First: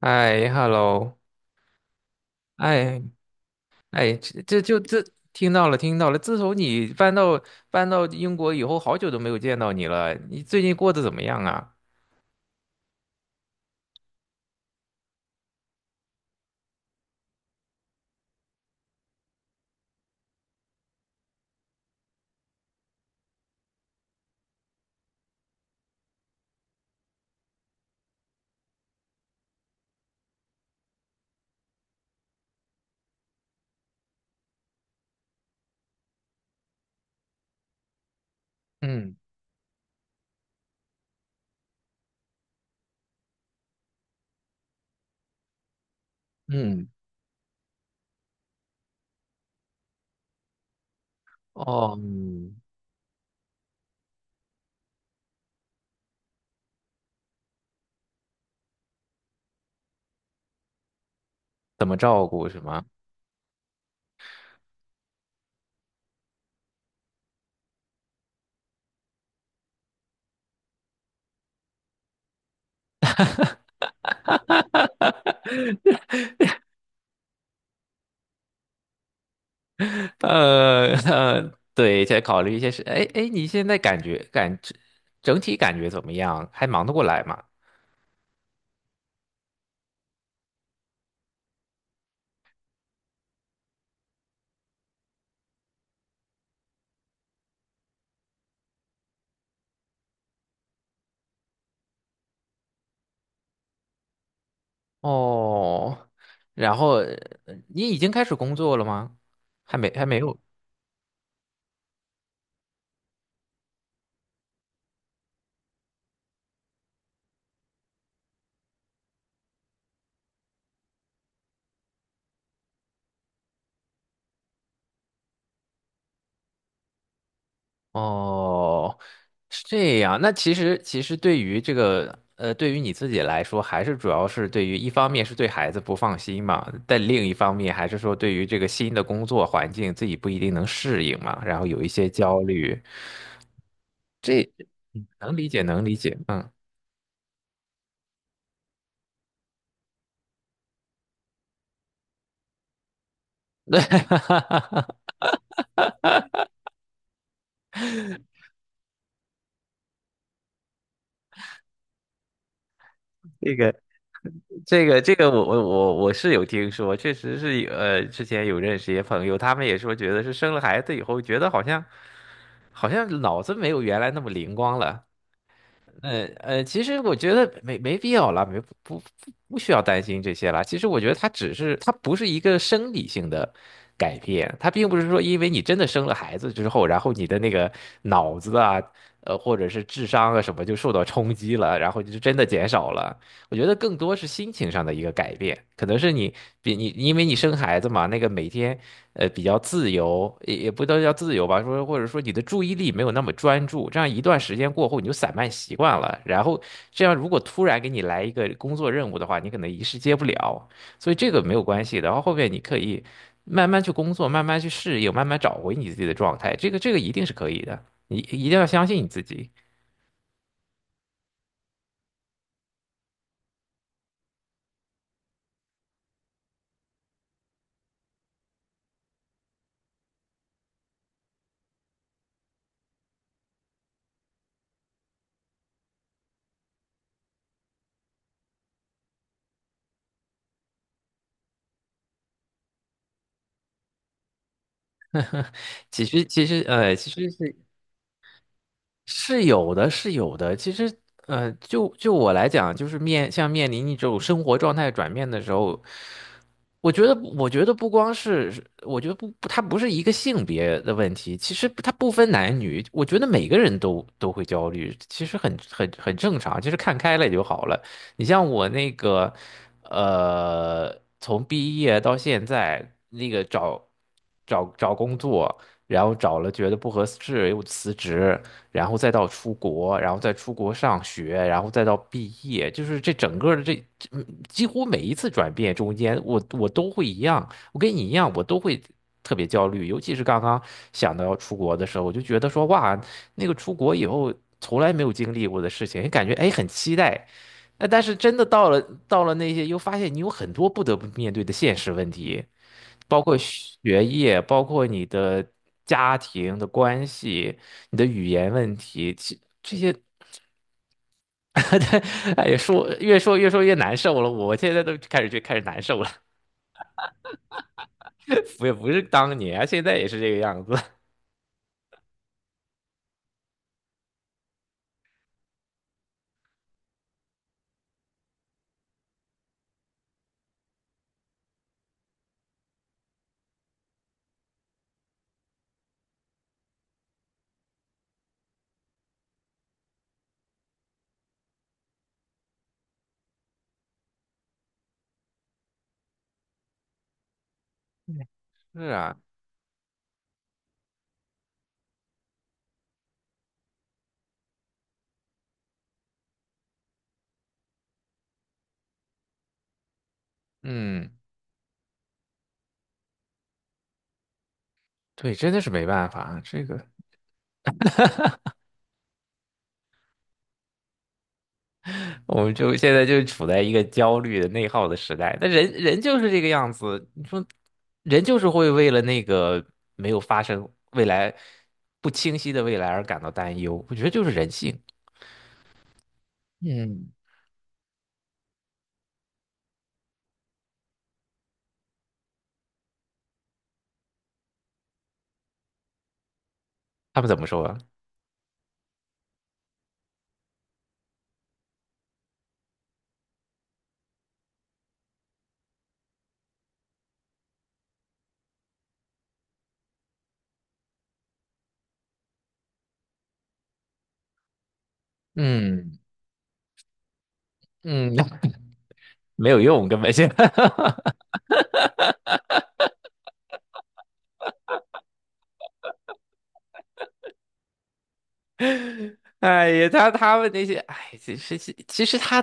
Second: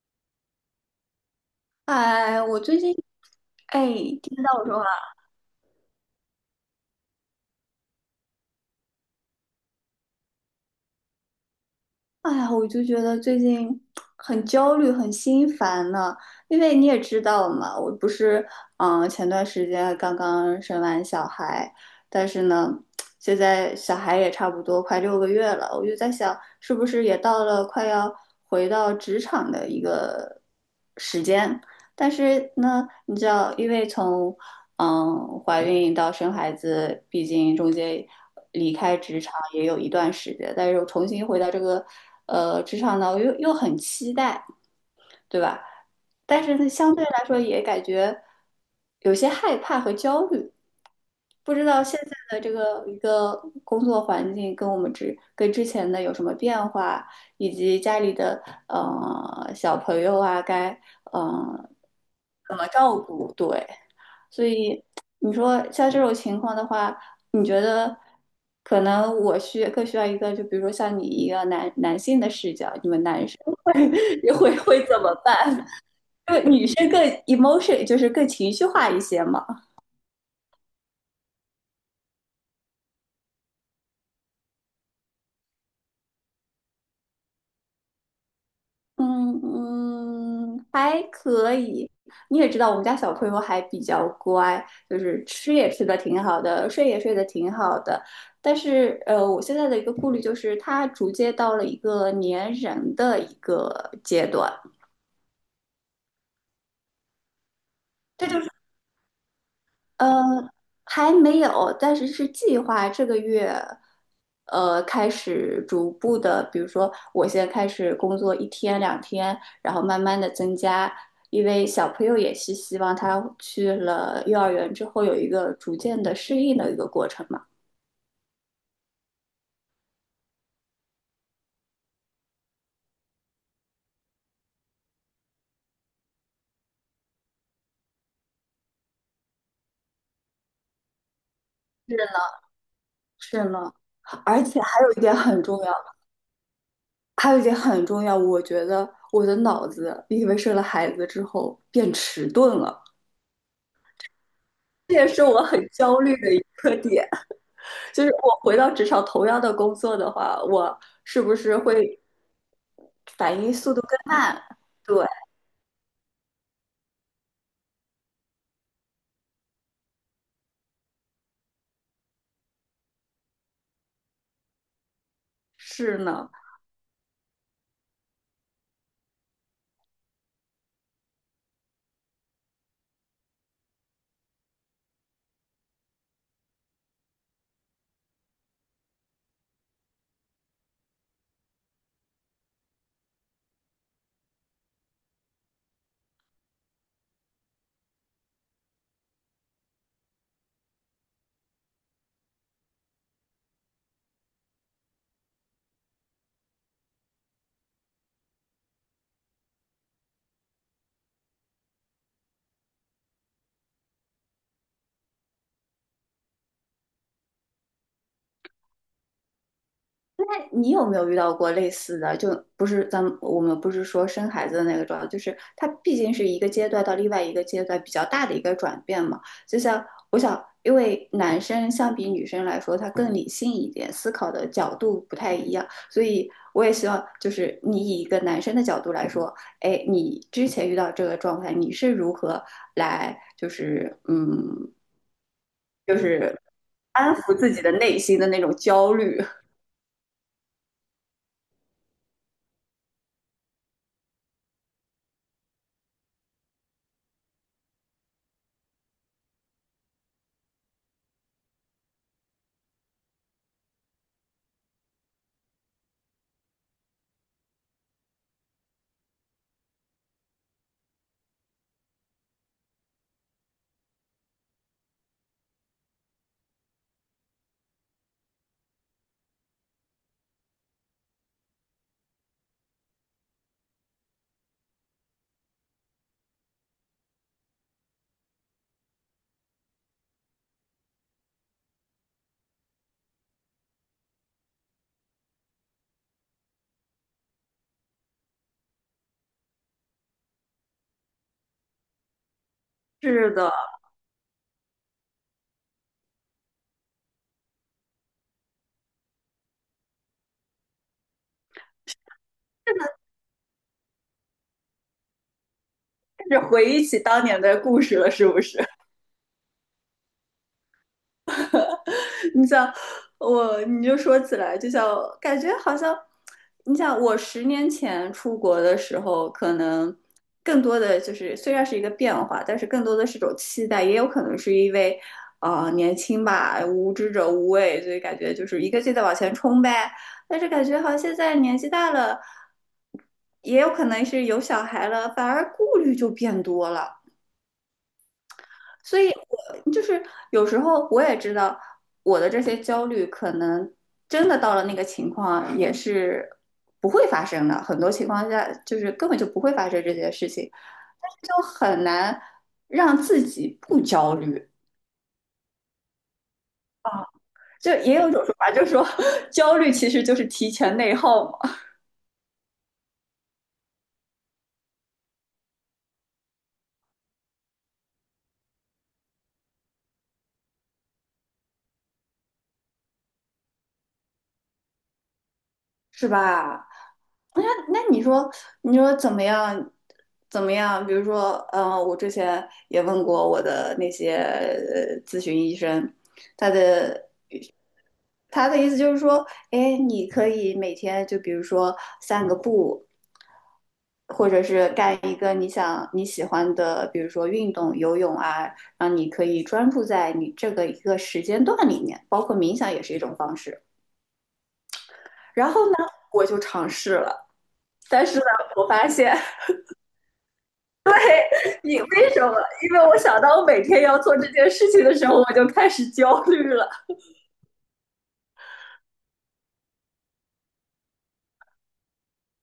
哎，hello，哎，我最近，哎哎，哎，这听到这我就说话。这听到了，听到了。自从你搬到英国以后，好久都没有见到你了。你最近过得怎么样啊？哎呀，我就觉得最近很焦虑，很心烦呢。因为你也知道嘛，我不是，前段时间刚刚生完小孩，但是呢，现在小孩也差不多快6个月了，我就在想，是不是也到了快要回到职场的一个时间？但是呢，你知道，因为从怀孕到生孩子，毕竟中间离开嗯职场也有一段时间，但是又重新回到这个职场呢，我又很期待，对吧？但是呢，嗯，相对来说也感觉有些害怕和焦虑，不知道哦，现在的这嗯个一个工作环境跟我们之跟之前的有什么变化，以及家里的小朋友啊，该嗯、呃、怎么照顾怎是么吗？照顾，对。所以你说像这种情况的话，你觉得可能我需要一个，就比如说像你一个男性的视角，你们男生会 会 怎么办？因为女生更 emotion，就是更情绪化一些嘛。对，再考虑一些事。哎哎，你现在感觉感整体感觉怎么样？还忙得过来吗？嗯嗯，还可以。你也知道，我们家小朋友还比较乖，就是吃也吃的挺好的，睡也睡得挺好的。但是，我现在的一个顾虑就是，他逐渐到了一个粘人的一个阶段。哦，然后你已经开这始就是。工作了吗？还没，还呃，没有。还没有，但是是计划这个月，开始逐步的，比如说我先开始工作一天两天，然后慢慢的增加，因为小朋友也是希望他去了幼儿园之后有一个逐渐的适应的一个过程嘛。哦，是这样。那其实，其实对于这个，对于你自己来说，还是主要是对于一方面是对孩子不放心嘛，但另一方面还是说对于这个新的工作环境自己不一定能适应嘛，然后有一些是焦虑，是呢，而这且还有一嗯点能很理重解，要，能理解，嗯。还有一点很重要，我觉得我的脑子因为生了孩子之后变迟钝了，这也是我很焦虑的一个点。就是我回到职场同样的工作的话，我是不是会反应这个速度更慢？这对，个这个我是有听说，确实是有之前有认识一些朋友，他们也说觉得是生了孩子以后，觉得好像好像脑子没有原来那么灵光了。是呢。其实我觉得没必要啦，没不需要担心这些啦。其实我觉得它只是它不是一个生理性的改变，它并不是说因为你真的生了孩子之后，然后你的那个脑子啊，或者是智商啊什么就受到冲击了，然后就真的减少了。我觉得更多是心情上的一个改变，可能是你因为你生孩子嘛，那个每天。呃比较自由，也也不都叫自由吧，说或者说你的注意力没有那么专注，这样一段时间过后你就散漫习惯了，然后这样如果突然给你来一个工作任务的话，你可能一时接不了，所以这个没有关系的，然后后面你可以慢慢去工作，慢慢去适应，慢慢找回你自己的状态，这个一定是可以的，你一定要相信你自己。你有没有遇到过类似的？就不是我们不是说生孩子的那个状态，就是它毕竟是一个阶段到另外一个阶段比较大的一个转变嘛。就像我想，因为男生相比女生来说，他更理性一点，思考的角度不太一样，所以我也希望就是你以一个男生的角度来说，哎，你之前遇到这个状态，你是如何来就是嗯，就是其安实抚自是。己的内心的那种焦虑？是 有的，是有的。其实，就我来讲，就是面临一种生活状态转变的时候，我觉得不光是，我觉得不，不它不是一个性别的问题，其实它不分男女，我觉得每个人都会焦虑，其实很正常，其实看开了就好了。你像我那个，从毕业到现在，那个找工作，然后找了觉得不合适又辞职，然后再到出国，然后再出国上学，然后再到毕业，就是这整个的这几乎每一次转变中间，我都会一样，我跟你一样，我都会。特别焦虑，尤其是刚刚想到要出国的时候，我就觉得说，哇，那个出国以后从来没有经历过的事情，感觉哎很期待，但是真的到了那些，又发现你有很多不得不面对的现实问题，包是括的，学业，包括你的家庭的关系，你的语言问题，其这些，哎呀，说越难受了。我现在都开始难受了，是回忆起当年的故事了，是不 是？我也不是当年啊现在也是这个样子。你想我，你就说起来，就像感觉好像，你想我10年前出国的时候，可能更多的就是虽然是一个变化，但是更多的是一种期待，也有可能是因为年轻吧，无知者无畏，所以感觉就是一个劲的往前冲呗。但是感觉好像现在年纪大了，也有可能是有小孩了，反而顾虑就变多了。是所以啊，我就是有时候我也知道我的这些焦虑，可能真的到了那个情况也是不会发生的，很多情况下就是根本就不会发生这些事情，嗯，但是就很难让自己不焦虑。对，真的是没办法啊，这个。就也有一种说法，就是说 焦虑其实就是提前内耗嘛。我们现在就处在一个焦虑的内耗的时代，那人人就是这个样子。你说，人就是会为了没有发生未来不清晰的未来而感到担忧。我觉得就是人性。是吧？嗯那那你说，你说怎么样？怎么样？比如说，我之前也问过我的那些咨询医生，他的他们怎么说啊他的意思就是说，哎，你可以每天就比如说散个步，或者是干一个你喜欢的，比如说运动、游泳啊，让你可以专注在你这个一个时间段里面，包括冥想也是一种方式。然后呢，嗯我就尝试了。但嗯，是呢，我发现 没有用，根本就。你为什么？因为我想到我每天要做这件事情的时候，我就开始焦虑了。哎呀，他他们那些，哎，其实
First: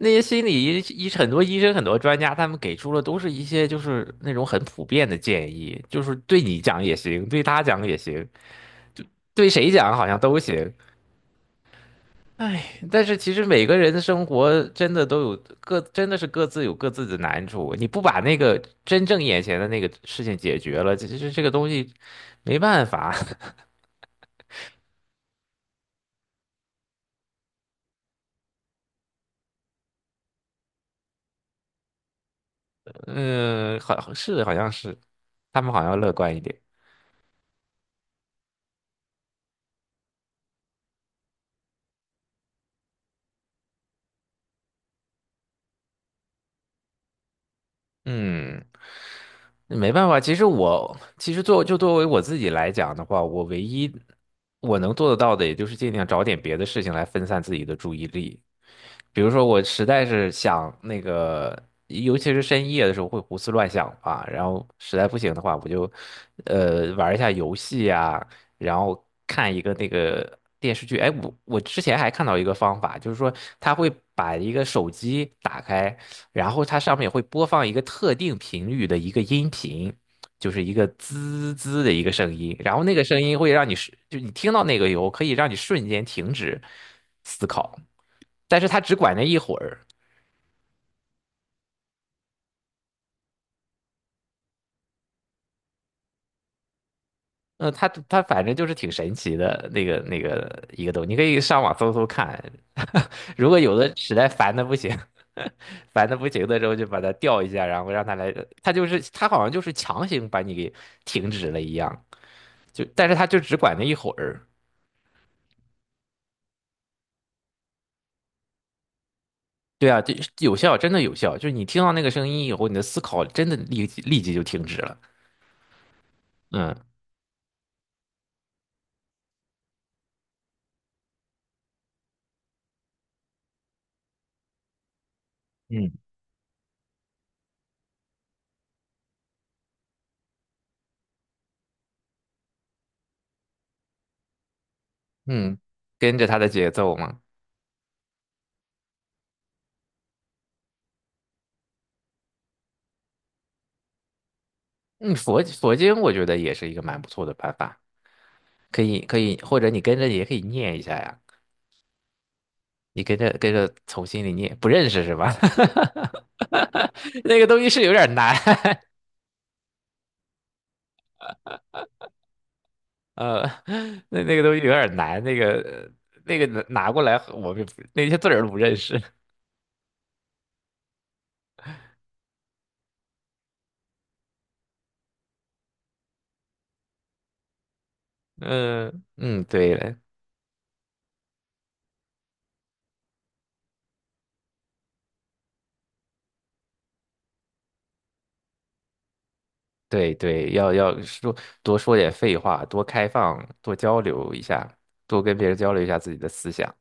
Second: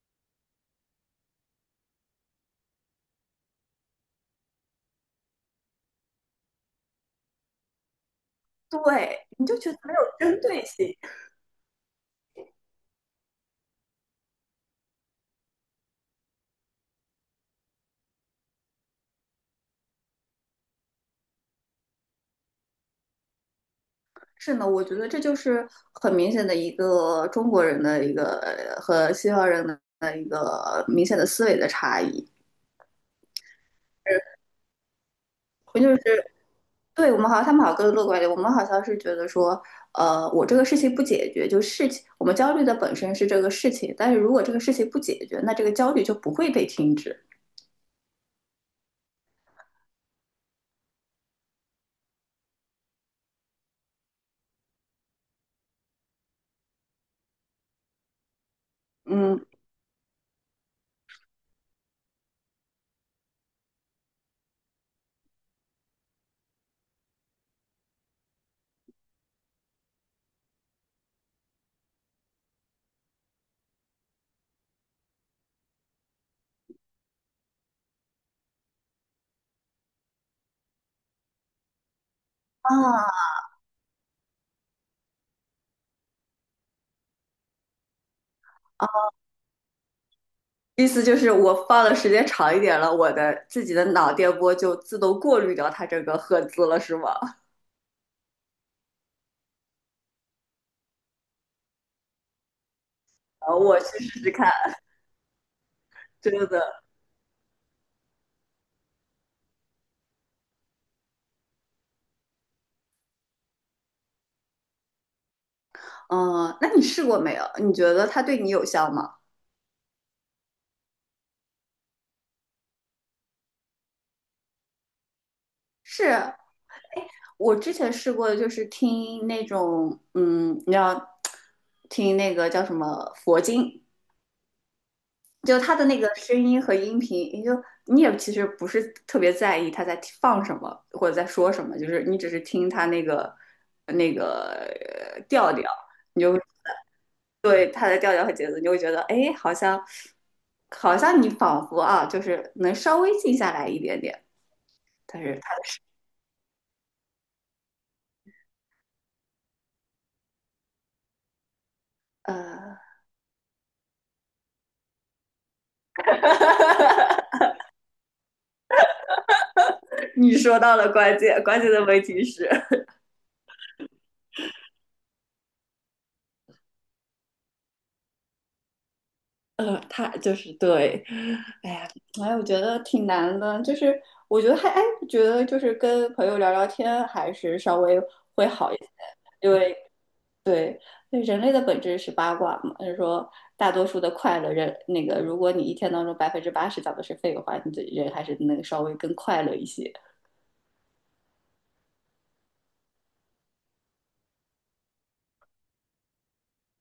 那些心理医医很多医生很多专家，他们给出了都是一些就是那种很普遍的建议，就是对你讲也行，对他讲也行。对，你对就谁觉得没讲有好像都针对行。性。哎，但是其实每个人的生活真的都有各，真的是各自有各自的难处。你不把那个真正眼前的那个事情解决了，其实这个东西没办法。是呢，我觉得这就是很明显的一个中国人的一个和西方人的一个明显的思维的差异。嗯，好，是好像是，他们好就像是乐观一点。对我们好像他们好像更乐观一点，我们好像是觉得说，我这个事情不解决，就事情我们焦虑的本身是这个事情，但是如果这个事情不解决，那这个焦虑就不会被停止。嗯，没办法，其实作为我自己来讲的话，我唯一我能做得到的，也就是尽量找点别的事情来分散自己的注意力。比如嗯说，我实在是想那个，尤其是深夜的时候会胡思乱想吧，然后实在不行的话，我就玩一下游戏啊，然后看一个那个电视剧。哎，我之前还看到一个方法，就是说他会把一个手机打开。然后它上面会播放一个特定频率的一个音频，就是一个滋滋的一个声音，啊，然后那个声音会让你是，就你听到那个以后可以让你瞬间停止思考，但是它只管那一会儿。意思就是我放的时间长一点了，我的自己的脑电波就自动过滤掉它这个赫兹了，是吗？嗯，它反正就是挺神奇的那个一个东西，你可以上网搜搜看。如啊，果有我的去实试在试看，烦的不行，烦的不真行的时候，的。就把它调一下，然后让它来，它好像就是强行把你给停止了一样，就但是它就只管那一会儿。嗯，那你试过没有？你觉得它对你有效吗？对啊，就有效，真的有效。就是你听到那个声音以后，你的思考真的立即就停止了。是嗯我之前试过的，就是听那种，嗯，你知道听那个叫什么佛经，就他的嗯那个声音和音频，你就你也其实不是特别在意他在放什么或者在说什么，就是你只是听他那个那个调嗯，调，跟你着就它的节奏嘛。对他的调调和节奏，你就会觉得哎，诶好像好像你仿佛啊，就是能稍微静下来一点点。嗯，但是佛他佛经我觉得也是一个蛮不错的办法，可以，或者你跟着也可以念一下呀。呃，你跟着从心里念，不认识是吧？那个东西是有点难，你说到了关键，关键的问题是，呃，那那个东西有点难，那个拿过来，我们也不那些字儿都不认识。他就是对，哎呀，哎，我觉得挺难的，就是我觉得我觉得就是跟朋友聊聊天还是稍微会好一些，嗯嗯，因对为了。对，人类的本质是八卦嘛，就是说大多数的快乐人，那个如果你一天当中80%讲的是废话，你的人还是能稍微更快乐一些。对对，要说多说点废话，多开放，多交流一下，多跟别人交流一下自己的思想。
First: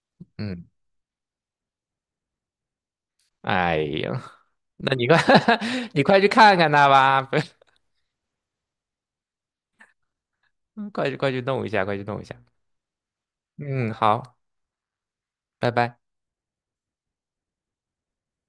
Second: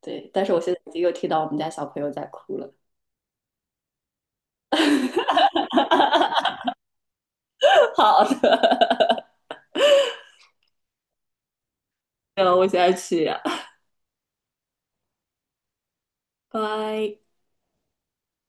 对，但是我嗯，现在已经又听到我们家小朋友在哭了。哎呀，那你快 你快去看看他吧，好的，快去弄一下，快去弄一下。那我现在去呀，嗯，好，拜拜。拜。